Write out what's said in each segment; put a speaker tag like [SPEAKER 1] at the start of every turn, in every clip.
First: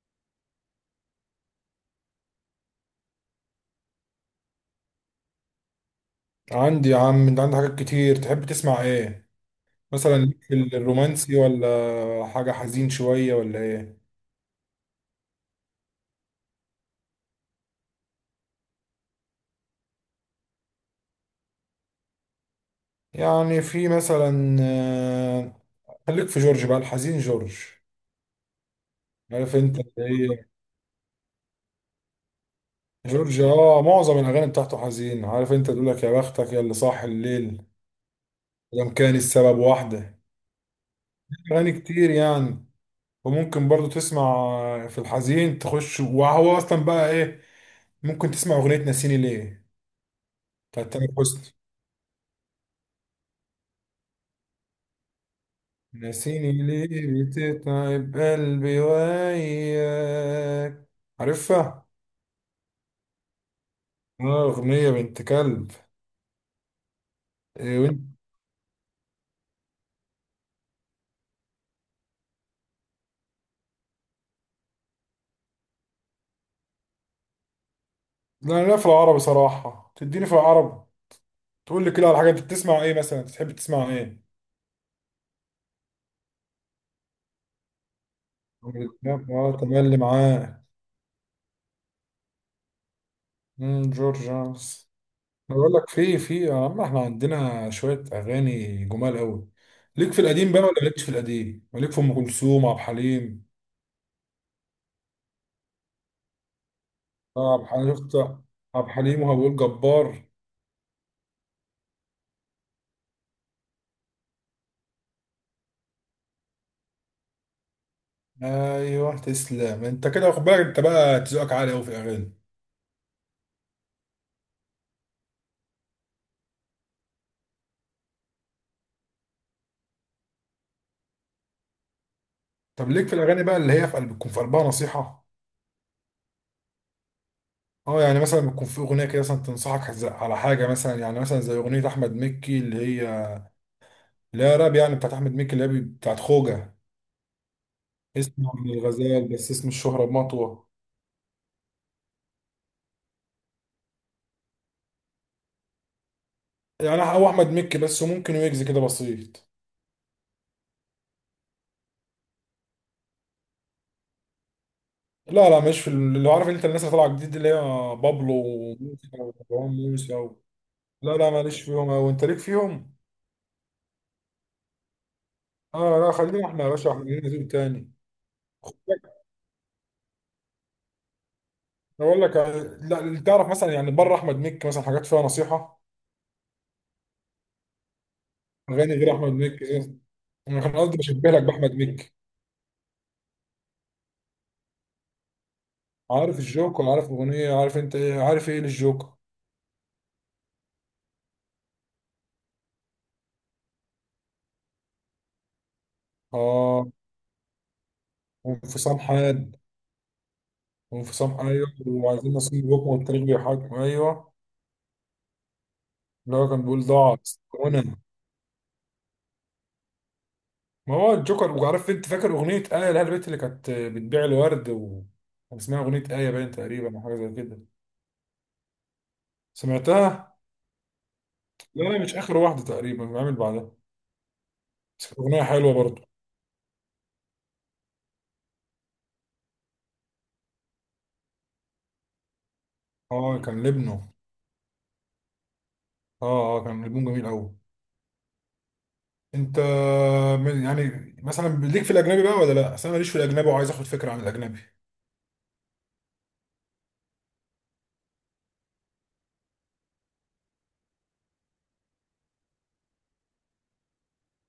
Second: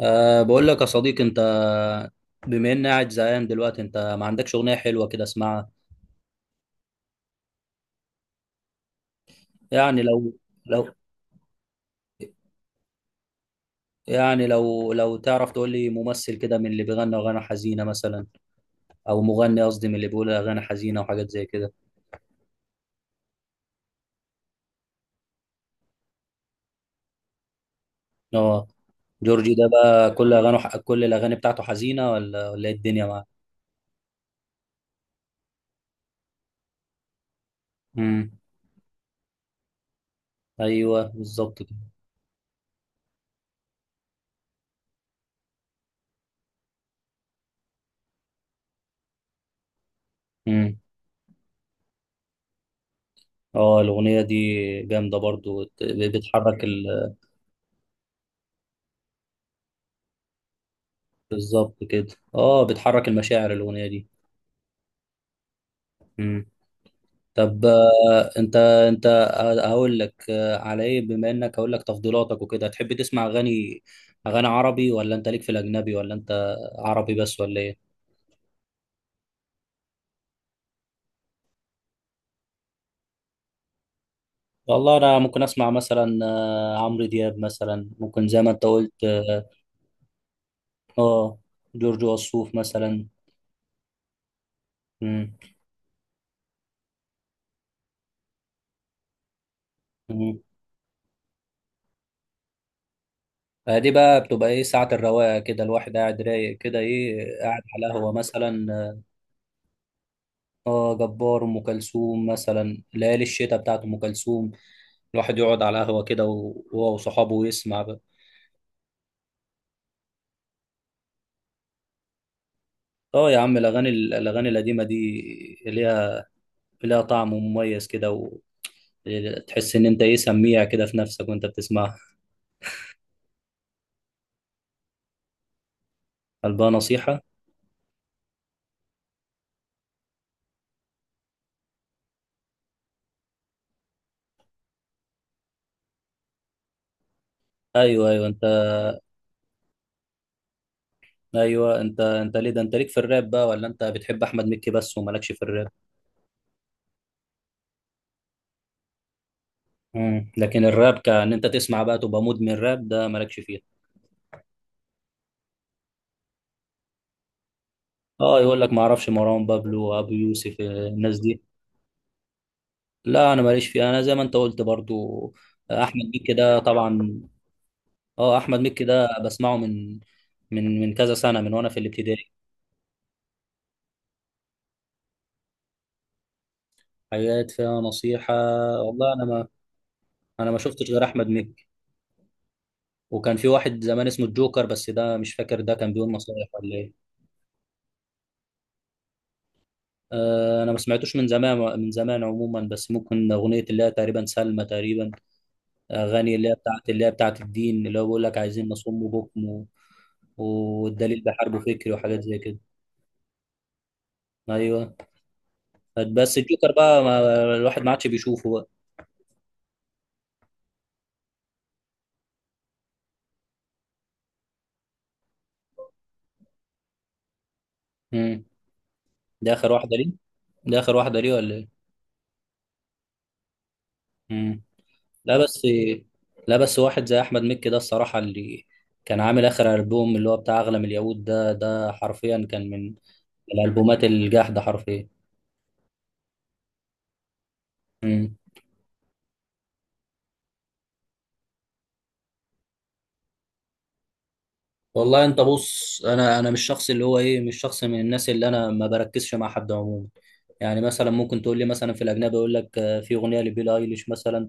[SPEAKER 1] بقول لك يا صديقي انت، بما اني قاعد زهقان دلوقتي انت ما عندكش اغنيه حلوه كده اسمعها؟
[SPEAKER 2] عندي يا عم. انت عندك حاجات كتير، تحب تسمع ايه؟
[SPEAKER 1] يعني
[SPEAKER 2] مثلا
[SPEAKER 1] لو
[SPEAKER 2] ليك في
[SPEAKER 1] لو
[SPEAKER 2] الرومانسي ولا حاجة حزين شوية ولا ايه؟
[SPEAKER 1] يعني لو لو تعرف تقول لي ممثل كده من اللي بيغني اغاني حزينه، مثلا او مغني، قصدي من اللي بيقول اغاني حزينه وحاجات زي كده.
[SPEAKER 2] يعني في مثلا خليك في جورج بقى الحزين. جورج،
[SPEAKER 1] اه، جورجي
[SPEAKER 2] عارف
[SPEAKER 1] ده
[SPEAKER 2] انت
[SPEAKER 1] بقى
[SPEAKER 2] اللي هي
[SPEAKER 1] كل الاغاني بتاعته حزينه ولا ايه الدنيا معاه؟
[SPEAKER 2] جورج، معظم الاغاني بتاعته حزين. عارف انت، تقول لك يا بختك، يا اللي صاح الليل
[SPEAKER 1] امم.
[SPEAKER 2] لم كان السبب واحدة.
[SPEAKER 1] ايوه بالظبط كده.
[SPEAKER 2] اغاني كتير يعني. وممكن برضو تسمع في الحزين تخش، وهو اصلا بقى ايه، ممكن تسمع اغنية ناسيني ليه
[SPEAKER 1] امم.
[SPEAKER 2] بتاعت تامر حسني.
[SPEAKER 1] اه الاغنيه دي جامده برضو،
[SPEAKER 2] ناسيني
[SPEAKER 1] بتحرك
[SPEAKER 2] ليه بتتعب قلبي وياك،
[SPEAKER 1] بالظبط
[SPEAKER 2] عارفها؟
[SPEAKER 1] كده، اه بتحرك المشاعر الاغنيه
[SPEAKER 2] اه أغنية بنت كلب.
[SPEAKER 1] دي. طب
[SPEAKER 2] إيه وانت؟
[SPEAKER 1] انت، انت هقول لك، على ايه بما انك هقول لك تفضيلاتك وكده. تحب تسمع اغاني، اغاني عربي ولا انت ليك في الاجنبي ولا انت عربي بس ولا ايه؟
[SPEAKER 2] لا لا، في العربي صراحة، تديني في العربي. تقول لي كده على حاجة، أنت بتسمع إيه مثلا، تحب تسمع إيه؟
[SPEAKER 1] والله انا ممكن اسمع مثلا عمرو دياب مثلا، ممكن زي ما انت
[SPEAKER 2] عمرو
[SPEAKER 1] قلت.
[SPEAKER 2] دياب،
[SPEAKER 1] اه،
[SPEAKER 2] اه تملي معاه.
[SPEAKER 1] آه، جورج وسوف مثلا.
[SPEAKER 2] جورج جونز.
[SPEAKER 1] مم.
[SPEAKER 2] أنا بقول لك في في يا عم، إحنا عندنا شوية أغاني جمال أوي. ليك في
[SPEAKER 1] مم.
[SPEAKER 2] القديم بقى ولا مالكش في القديم؟ مالك في أم كلثوم عبد الحليم؟
[SPEAKER 1] دي بقى بتبقى ايه، ساعة الرواقة كده الواحد قاعد رايق كده، ايه
[SPEAKER 2] اه عبد
[SPEAKER 1] قاعد على
[SPEAKER 2] الحليم،
[SPEAKER 1] قهوة
[SPEAKER 2] شفت
[SPEAKER 1] مثلا.
[SPEAKER 2] عبد
[SPEAKER 1] اه،
[SPEAKER 2] الحليم وهبول جبار.
[SPEAKER 1] جبار. ام كلثوم مثلا، ليالي الشتاء بتاعت ام كلثوم، الواحد يقعد على قهوة كده وهو وصحابه ويسمع بقى.
[SPEAKER 2] ايوه تسلم انت، كده واخد بالك، انت بقى ذوقك عالي قوي في الاغاني.
[SPEAKER 1] اه يا عم، الأغاني، الأغاني القديمة دي ليها ليها طعم مميز كده، وتحس إن أنت إيه، سميع كده في نفسك وأنت بتسمعها.
[SPEAKER 2] طب ليك في الاغاني بقى اللي هي في قلب، بتكون في قلبها نصيحه؟
[SPEAKER 1] قلبها نصيحة؟
[SPEAKER 2] اه يعني مثلا بتكون في اغنيه كده مثلا تنصحك على حاجه، مثلا يعني مثلا زي اغنيه احمد مكي اللي هي، اللي هي راب يعني، بتاعت احمد مكي، اللي هي بتاعت خوجه.
[SPEAKER 1] أيوه أيوه أنت،
[SPEAKER 2] اسمه من الغزال، بس اسم الشهره بمطوه.
[SPEAKER 1] أيوه. أنت، ليه ده، أنت ليك في الراب بقى ولا أنت بتحب أحمد مكي بس ومالكش في الراب؟
[SPEAKER 2] يعني هو احمد مكي بس، وممكن ويجز كده بسيط.
[SPEAKER 1] مم. لكن الراب كأن أنت تسمع بقى تبقى مدمن راب، ده مالكش فيه؟
[SPEAKER 2] لا لا، مش في اللي هو، عارف انت الناس اللي طالعه جديد اللي هي، بابلو
[SPEAKER 1] اه يقول لك ما اعرفش،
[SPEAKER 2] وموسى
[SPEAKER 1] مروان بابلو
[SPEAKER 2] ومروان
[SPEAKER 1] وابو
[SPEAKER 2] موسى و...
[SPEAKER 1] يوسف
[SPEAKER 2] لا
[SPEAKER 1] الناس
[SPEAKER 2] لا
[SPEAKER 1] دي.
[SPEAKER 2] ماليش فيهم اوي، انت ليك فيهم؟
[SPEAKER 1] لا انا ماليش فيها، انا زي ما انت قلت برضو،
[SPEAKER 2] اه
[SPEAKER 1] احمد
[SPEAKER 2] لا،
[SPEAKER 1] مكي
[SPEAKER 2] خلينا
[SPEAKER 1] ده
[SPEAKER 2] احنا يا باشا، احنا
[SPEAKER 1] طبعا.
[SPEAKER 2] لينا ذوق تاني.
[SPEAKER 1] اه احمد
[SPEAKER 2] خد
[SPEAKER 1] مكي ده
[SPEAKER 2] بالك،
[SPEAKER 1] بسمعه من كذا سنه، من وانا في
[SPEAKER 2] انا بقول
[SPEAKER 1] الابتدائي.
[SPEAKER 2] لك لا اللي تعرف مثلا يعني بره احمد مكي مثلا حاجات فيها نصيحه.
[SPEAKER 1] حاجات فيها نصيحه؟
[SPEAKER 2] اغاني
[SPEAKER 1] والله
[SPEAKER 2] غير احمد مكي زي-
[SPEAKER 1] انا ما
[SPEAKER 2] انا كان
[SPEAKER 1] شفتش
[SPEAKER 2] قصدي
[SPEAKER 1] غير احمد
[SPEAKER 2] بشبه لك
[SPEAKER 1] مكي.
[SPEAKER 2] باحمد مكي.
[SPEAKER 1] وكان في واحد زمان اسمه الجوكر، بس ده مش فاكر ده كان بيقول
[SPEAKER 2] عارف
[SPEAKER 1] نصايح ولا
[SPEAKER 2] الجوكر، عارف
[SPEAKER 1] ايه.
[SPEAKER 2] اغنيه، عارف انت ايه، عارف ايه للجوكر؟
[SPEAKER 1] آه انا ما سمعتوش من زمان، من زمان عموما، بس ممكن اغنيه اللي هي تقريبا سلمى تقريبا، اغاني اللي هي بتاعت،
[SPEAKER 2] اه
[SPEAKER 1] اللي هي بتاعت الدين، اللي هو بيقول لك عايزين
[SPEAKER 2] وانفصام
[SPEAKER 1] نصوم وبكم
[SPEAKER 2] حاد.
[SPEAKER 1] والدليل
[SPEAKER 2] وانفصام،
[SPEAKER 1] بحرب
[SPEAKER 2] ايوه،
[SPEAKER 1] فكري وحاجات
[SPEAKER 2] وعايزين
[SPEAKER 1] زي كده.
[SPEAKER 2] نصيب بكم، والتاريخ بيحاكم، ايوه.
[SPEAKER 1] ايوه،
[SPEAKER 2] اللي
[SPEAKER 1] بس
[SPEAKER 2] هو كان
[SPEAKER 1] الجوكر
[SPEAKER 2] بيقول
[SPEAKER 1] بقى ما،
[SPEAKER 2] ضاعت.
[SPEAKER 1] الواحد ما
[SPEAKER 2] وانا...
[SPEAKER 1] عادش بيشوفه بقى.
[SPEAKER 2] ما هو الجوكر. وعارف انت، فاكر اغنيه ايه لها البيت اللي كانت بتبيع الورد و... كان اسمها اغنيه ايه باين تقريبا، او حاجه زي كده.
[SPEAKER 1] مم. ده اخر واحده ليه،
[SPEAKER 2] سمعتها؟
[SPEAKER 1] ده آخر واحدة ليه ولا إيه؟
[SPEAKER 2] لا لا، مش اخر واحده، تقريبا بعمل بعدها.
[SPEAKER 1] مم.
[SPEAKER 2] بس كانت
[SPEAKER 1] لا
[SPEAKER 2] اغنيه
[SPEAKER 1] بس،
[SPEAKER 2] حلوه برضه.
[SPEAKER 1] لا بس واحد زي أحمد مكي ده الصراحة، اللي كان عامل آخر ألبوم اللي هو بتاع أغلى من اليهود ده، ده حرفيا كان من
[SPEAKER 2] اه كان
[SPEAKER 1] الألبومات
[SPEAKER 2] لبنه.
[SPEAKER 1] الجاحدة حرفيا.
[SPEAKER 2] اه كان لبنه جميل قوي.
[SPEAKER 1] مم.
[SPEAKER 2] انت يعني مثلا ليك في الاجنبي بقى، ولا لا، اصل انا ماليش في الاجنبي وعايز اخد فكره عن الاجنبي.
[SPEAKER 1] والله أنت بص، أنا مش شخص اللي هو إيه، مش شخص من الناس اللي، أنا ما بركزش مع حد عموما. يعني مثلا ممكن تقول لي مثلا في الأجنبي، يقول لك في أغنية لبيلي أيليش مثلا،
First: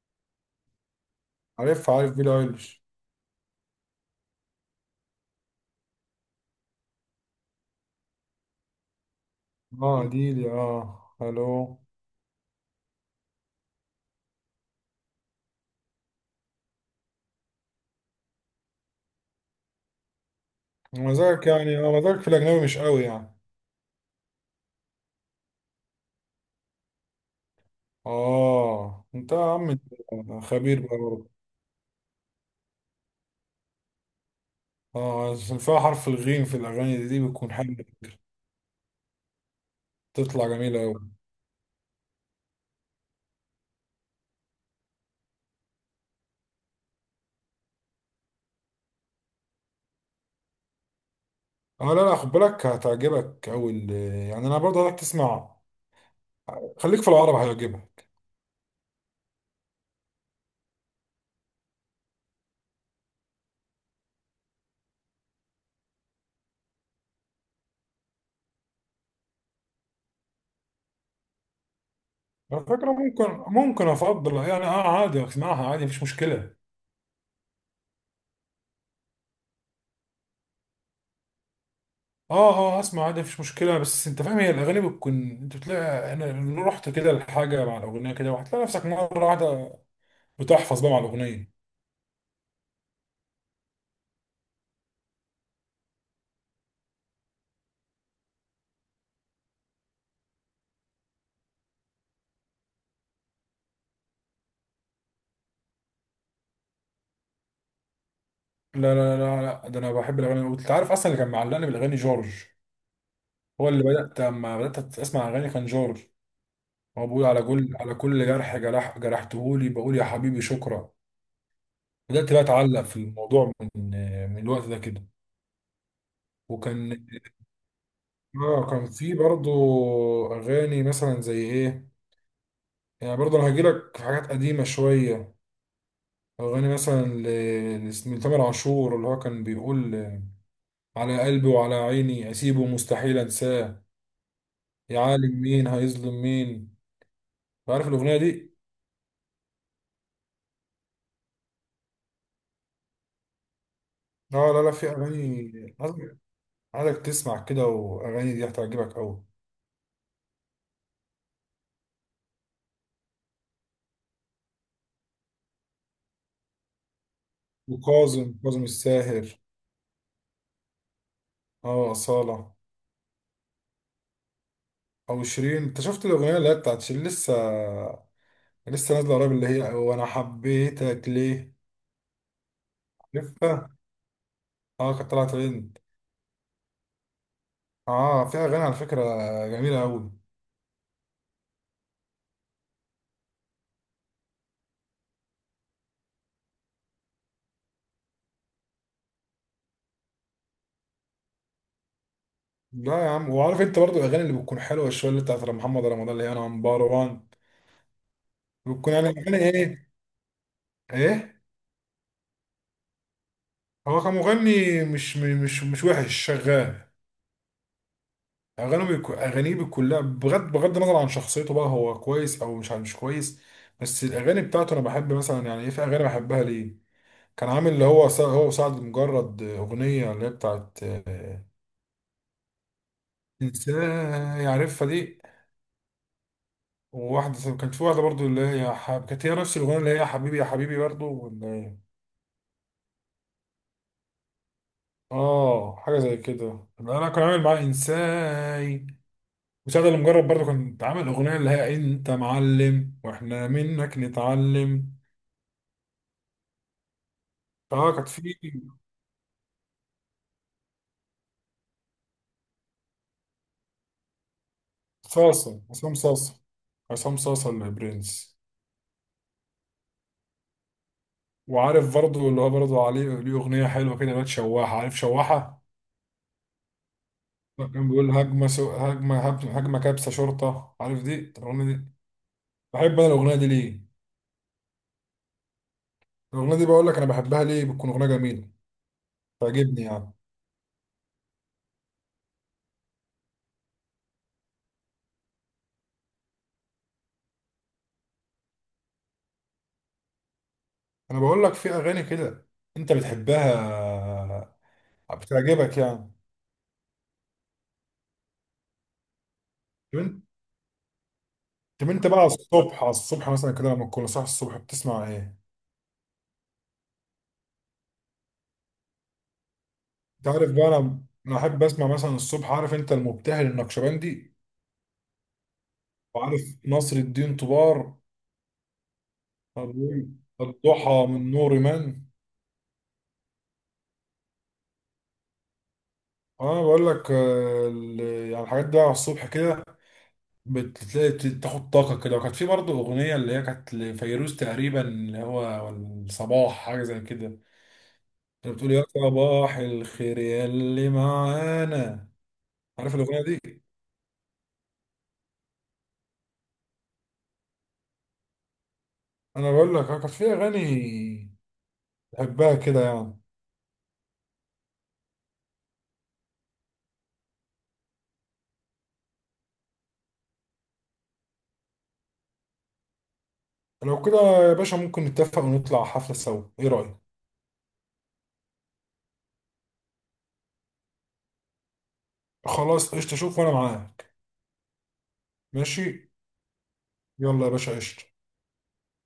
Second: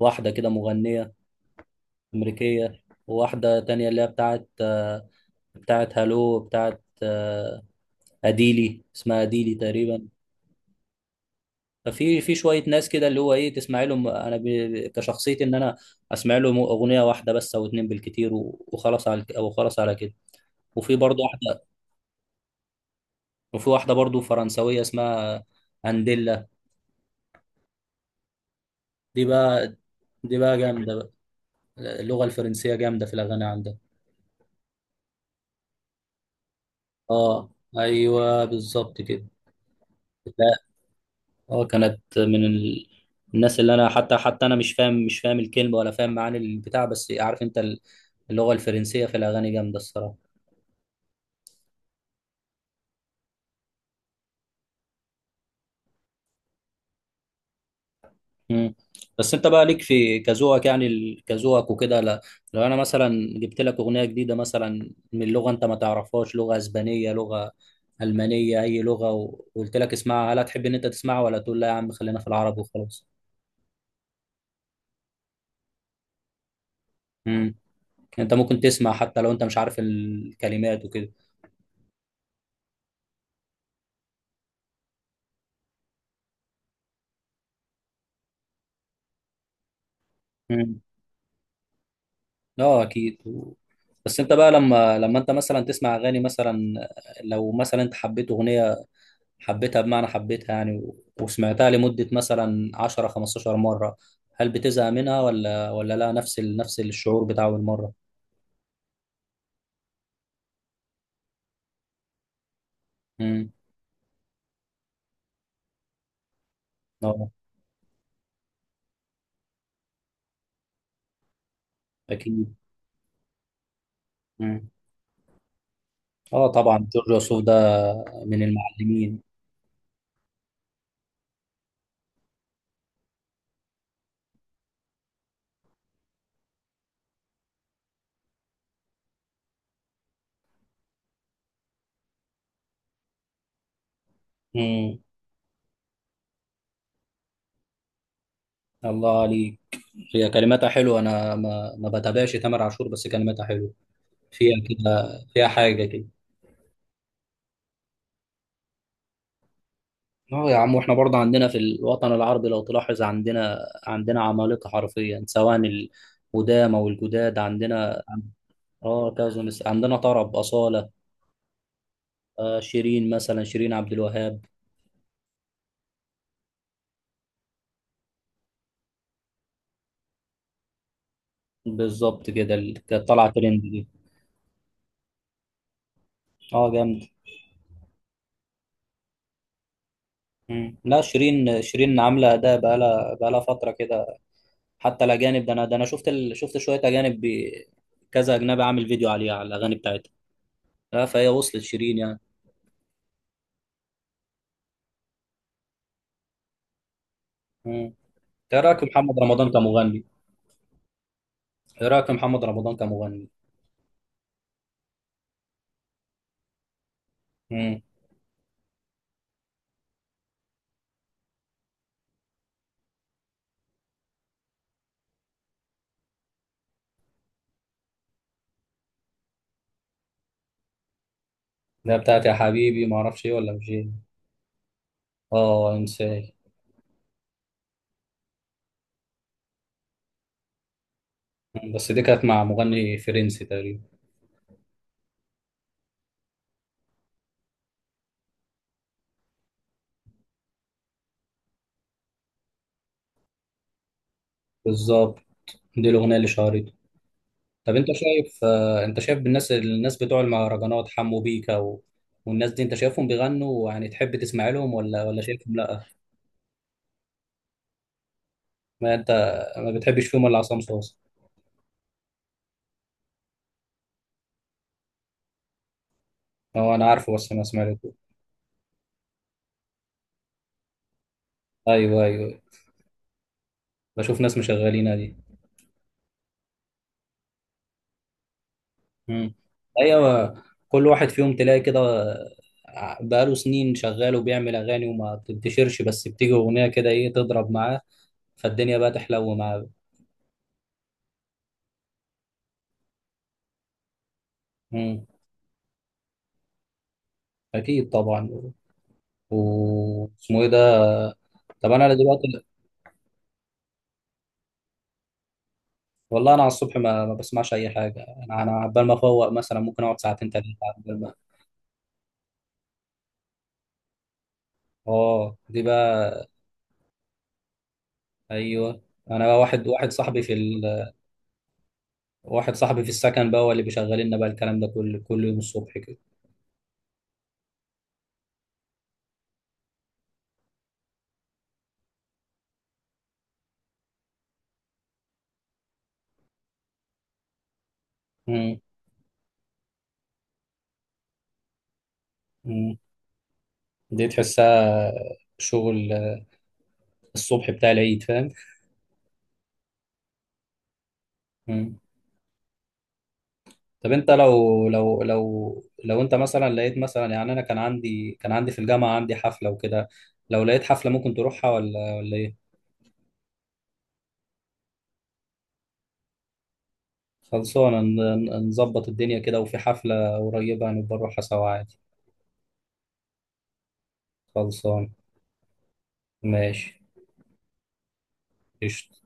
[SPEAKER 1] واحدة كده مغنية
[SPEAKER 2] عارف بيلي
[SPEAKER 1] أمريكية.
[SPEAKER 2] ايليش.
[SPEAKER 1] وواحدة تانية اللي هي بتاعت، بتاعت هالو، بتاعت، اديلي، اسمها اديلي
[SPEAKER 2] اه
[SPEAKER 1] تقريبا.
[SPEAKER 2] دي، الو.
[SPEAKER 1] ففي شويه ناس كده اللي هو ايه تسمع لهم، كشخصيتي ان انا اسمع لهم اغنيه واحده بس او اتنين بالكتير وخلاص على، او خلاص على كده. وفي برضه
[SPEAKER 2] مزاجك
[SPEAKER 1] واحده،
[SPEAKER 2] يعني، مزاجك في الاجنبي مش قوي يعني.
[SPEAKER 1] وفي واحده برضه فرنسويه اسمها انديلا.
[SPEAKER 2] اه
[SPEAKER 1] دي
[SPEAKER 2] انت يا عم،
[SPEAKER 1] بقى،
[SPEAKER 2] أنت
[SPEAKER 1] دي بقى
[SPEAKER 2] خبير
[SPEAKER 1] جامده
[SPEAKER 2] بقى
[SPEAKER 1] بقى،
[SPEAKER 2] برضه.
[SPEAKER 1] اللغه الفرنسيه جامده في الاغاني عندها.
[SPEAKER 2] اه عشان فيها حرف الغين في الاغاني، دي
[SPEAKER 1] اه،
[SPEAKER 2] بتكون حلوه.
[SPEAKER 1] ايوه بالظبط كده.
[SPEAKER 2] تطلع جميله قوي.
[SPEAKER 1] اه كانت من الناس اللي انا حتى حتى انا مش فاهم الكلمه ولا فاهم معاني البتاع، بس عارف انت اللغه الفرنسيه في الاغاني جامده الصراحه.
[SPEAKER 2] اه لا لا، خد بالك هتعجبك اول. يعني انا برضه هتك تسمع، خليك في العرب هيعجبك.
[SPEAKER 1] مم. بس انت بقى ليك في كذوقك يعني، كذوقك وكده؟ لا لو انا مثلا جبت لك اغنيه جديده مثلا من لغه انت ما تعرفهاش، لغه اسبانيه، لغه المانيه، اي لغه، وقلت لك اسمعها، هل هتحب ان انت تسمعها ولا تقول لا يا عم خلينا في العرب
[SPEAKER 2] على فكره
[SPEAKER 1] وخلاص؟
[SPEAKER 2] ممكن. ممكن افضل يعني، اه عادي، اسمعها عادي مفيش مشكله.
[SPEAKER 1] مم. انت ممكن تسمع حتى لو انت مش عارف الكلمات وكده؟
[SPEAKER 2] اه اسمع عادي مفيش مشكله. بس انت فاهم، هي الاغاني بتكون، انت بتلاقي انا رحت كده لحاجه مع الاغنيه كده، وهتلاقي نفسك مره واحده بتحفظ بقى مع الاغنيه.
[SPEAKER 1] اه اكيد بس انت بقى لما انت مثلا تسمع اغاني مثلا، لو مثلا انت حبيت اغنيه، حبيتها بمعنى حبيتها يعني، وسمعتها لمده مثلا 10 15 مره، هل بتزهق منها ولا لا نفس نفس الشعور بتاع اول مره؟
[SPEAKER 2] لا لا لا لا، ده انا بحب الاغاني. وانت عارف اصلا، اللي كان معلقني بالاغاني جورج.
[SPEAKER 1] امم.
[SPEAKER 2] هو اللي بدات، لما بدات اسمع اغاني كان جورج. هو بيقول
[SPEAKER 1] اه
[SPEAKER 2] على كل على كل جرح جرح جرحتهولي بقول يا حبيبي شكرا. بدأت بقى
[SPEAKER 1] اكيد.
[SPEAKER 2] أتعلق في الموضوع من من الوقت
[SPEAKER 1] امم.
[SPEAKER 2] ده كده.
[SPEAKER 1] اه طبعا
[SPEAKER 2] وكان
[SPEAKER 1] جورج وسوف ده من
[SPEAKER 2] كان في
[SPEAKER 1] المعلمين.
[SPEAKER 2] برضو أغاني مثلا زي إيه. يعني برضو أنا هجيلك في حاجات قديمة شوية. أغاني مثلا لتامر عاشور، اللي هو كان بيقول على قلبي وعلى عيني أسيبه مستحيل أنساه.
[SPEAKER 1] امم.
[SPEAKER 2] يا عالم مين هيظلم مين، عارف الأغنية دي؟
[SPEAKER 1] الله عليك، هي كلماتها حلوه، انا ما ما بتابعش تامر عاشور، بس كلماتها حلوه،
[SPEAKER 2] لا
[SPEAKER 1] فيها
[SPEAKER 2] لا لا، في
[SPEAKER 1] كده فيها
[SPEAKER 2] أغاني
[SPEAKER 1] حاجه كده.
[SPEAKER 2] عايزك تسمع كده، وأغاني دي هتعجبك أوي.
[SPEAKER 1] اه يا عم، واحنا برضه عندنا في الوطن العربي لو تلاحظ، عندنا عمالقة حرفيا، سواء القدامى او الجداد عندنا.
[SPEAKER 2] وكاظم
[SPEAKER 1] اه
[SPEAKER 2] الساهر.
[SPEAKER 1] كذا عندنا طرب، أصالة،
[SPEAKER 2] اه أصالة.
[SPEAKER 1] آه شيرين مثلا، شيرين عبد الوهاب.
[SPEAKER 2] او شيرين، انت شفت الاغنيه اللي هي بتاعت شيرين، لسه نازله قريب، اللي هي وانا حبيتك ليه،
[SPEAKER 1] بالظبط كده، كانت طالعة ترند
[SPEAKER 2] عارفها؟
[SPEAKER 1] دي.
[SPEAKER 2] اه كانت طلعت ترند.
[SPEAKER 1] اه جامد.
[SPEAKER 2] اه فيها اغاني على فكره جميله قوي.
[SPEAKER 1] مم. لا شيرين، شيرين عاملة أداء بقالها فترة كده. حتى الأجانب، ده أنا شفت شفت شوية أجانب كذا أجنبي عامل فيديو عليها، على الأغاني بتاعتها. لا فهي وصلت شيرين يعني.
[SPEAKER 2] لا يا عم، وعارف انت برضو الاغاني اللي بتكون حلوه شويه اللي بتاعت محمد رمضان اللي هي انا عمبار وان.
[SPEAKER 1] مم. إيه رأيك في
[SPEAKER 2] بتكون يعني
[SPEAKER 1] محمد
[SPEAKER 2] اغاني
[SPEAKER 1] رمضان
[SPEAKER 2] ايه،
[SPEAKER 1] كمغني؟
[SPEAKER 2] ايه.
[SPEAKER 1] ايه رايك في محمد رمضان كمغني؟
[SPEAKER 2] هو كمغني مش وحش، شغال.
[SPEAKER 1] امم.
[SPEAKER 2] اغانيه بتكون، لا، بغض النظر عن شخصيته، بقى هو كويس او مش كويس. بس الاغاني بتاعته انا بحب مثلا يعني، ايه في اغاني بحبها ليه. كان عامل اللي هو هو وسعد مجرد، أغنية اللي هي بتاعت
[SPEAKER 1] ده بتاعت يا حبيبي ما اعرفش ايه ولا مش ايه.
[SPEAKER 2] إنسان، يعرفها دي.
[SPEAKER 1] اه انساه.
[SPEAKER 2] وواحدة كان في واحدة برضو، اللي هي كانت هي نفس الأغنية اللي هي يا حبيبي يا حبيبي برضو، ولا
[SPEAKER 1] مم،
[SPEAKER 2] إيه؟
[SPEAKER 1] بس دي كانت مع مغني فرنسي تقريبا.
[SPEAKER 2] آه حاجة زي كده، أنا كان عامل معاه إنساي. وسعد المجرد برضو كان عامل أغنية اللي هي أنت معلم وإحنا منك نتعلم.
[SPEAKER 1] بالظبط، دي الاغنيه اللي شهرته. طب انت
[SPEAKER 2] آه كانت في
[SPEAKER 1] شايف، انت شايف الناس، الناس بتوع المهرجانات، حمو بيكا والناس دي انت شايفهم بيغنوا، يعني تحب تسمع لهم ولا ولا شايفهم
[SPEAKER 2] صاصة،
[SPEAKER 1] لا؟
[SPEAKER 2] عصام صاصة، عصام صاصة البرنس.
[SPEAKER 1] ما انت ما بتحبش فيهم ولا؟ عصام صوصه.
[SPEAKER 2] وعارف برضو اللي هو، برضو عليه ليه أغنية حلوة كده اللي هي شواحة، عارف شواحة؟
[SPEAKER 1] اه انا عارفه بس ما
[SPEAKER 2] كان
[SPEAKER 1] سمعته.
[SPEAKER 2] بيقول هجمة سو... هجمة هب- هجمة كبسة شرطة، عارف دي؟ طب الأغنية دي
[SPEAKER 1] ايوه ايوه،
[SPEAKER 2] بحب أنا الأغنية دي ليه؟
[SPEAKER 1] بشوف ناس مشغلينها دي.
[SPEAKER 2] الأغنية دي بقول لك أنا بحبها ليه، بتكون أغنية جميلة،
[SPEAKER 1] مم.
[SPEAKER 2] تعجبني يعني.
[SPEAKER 1] ايوه كل واحد فيهم تلاقي كده، بقاله سنين شغال وبيعمل اغاني وما بتنتشرش، بس بتيجي اغنيه كده ايه تضرب معاه، فالدنيا بقى تحلو معاه.
[SPEAKER 2] أنا بقول لك في أغاني كده أنت بتحبها،
[SPEAKER 1] مم.
[SPEAKER 2] بتعجبك يعني.
[SPEAKER 1] اكيد طبعا،
[SPEAKER 2] طب أنت
[SPEAKER 1] واسمه ايه ده؟ طب
[SPEAKER 2] طب
[SPEAKER 1] انا
[SPEAKER 2] أنت بقى على
[SPEAKER 1] دلوقتي.
[SPEAKER 2] الصبح على الصبح مثلا كده لما تكون صاحي الصبح بتسمع إيه؟
[SPEAKER 1] والله انا على الصبح ما بسمعش اي حاجه، انا انا عبال ما افوق مثلا ممكن اقعد
[SPEAKER 2] أنت
[SPEAKER 1] ساعتين ثلاثه.
[SPEAKER 2] عارف بقى،
[SPEAKER 1] عبال
[SPEAKER 2] أنا
[SPEAKER 1] ما.
[SPEAKER 2] أنا أحب أسمع مثلا الصبح، عارف أنت المبتهل النقشبندي،
[SPEAKER 1] اه دي بقى.
[SPEAKER 2] وعارف نصر الدين طوبار.
[SPEAKER 1] ايوه، انا بقى
[SPEAKER 2] طب
[SPEAKER 1] واحد
[SPEAKER 2] وإيه؟
[SPEAKER 1] صاحبي في
[SPEAKER 2] الضحى من نور من.
[SPEAKER 1] واحد صاحبي في السكن بقى، هو اللي بيشغل لنا بقى الكلام ده كل يوم الصبح كده.
[SPEAKER 2] اه انا بقول لك، يعني الحاجات دي على الصبح كده، بتلاقي تاخد طاقه كده. وكانت في برضه اغنيه اللي هي كانت لفيروز تقريبا اللي هو الصباح حاجه زي كده. كانت
[SPEAKER 1] مم.
[SPEAKER 2] بتقول يا صباح الخير يا اللي معانا،
[SPEAKER 1] مم.
[SPEAKER 2] عارف الاغنيه دي؟
[SPEAKER 1] دي تحسها شغل الصبح بتاع العيد، فاهم.
[SPEAKER 2] انا بقول لك كانت في اغاني
[SPEAKER 1] مم.
[SPEAKER 2] بحبها كده يعني.
[SPEAKER 1] طب انت لو انت مثلا لقيت مثلا، يعني انا كان عندي، كان عندي في الجامعة عندي حفلة وكده، لو لقيت حفلة ممكن تروحها ولا ولا ايه؟
[SPEAKER 2] لو كده يا باشا ممكن نتفق ونطلع حفله سوا، ايه رايك؟
[SPEAKER 1] خلصانة، نظبط الدنيا كده وفي حفلة قريبة هنبقى نروحها سوا عادي.
[SPEAKER 2] خلاص قشطه، شوف وانا معاك.
[SPEAKER 1] خلصان.
[SPEAKER 2] ماشي.
[SPEAKER 1] ماشي.
[SPEAKER 2] يلا يا باشا، قشطه.
[SPEAKER 1] قشطة.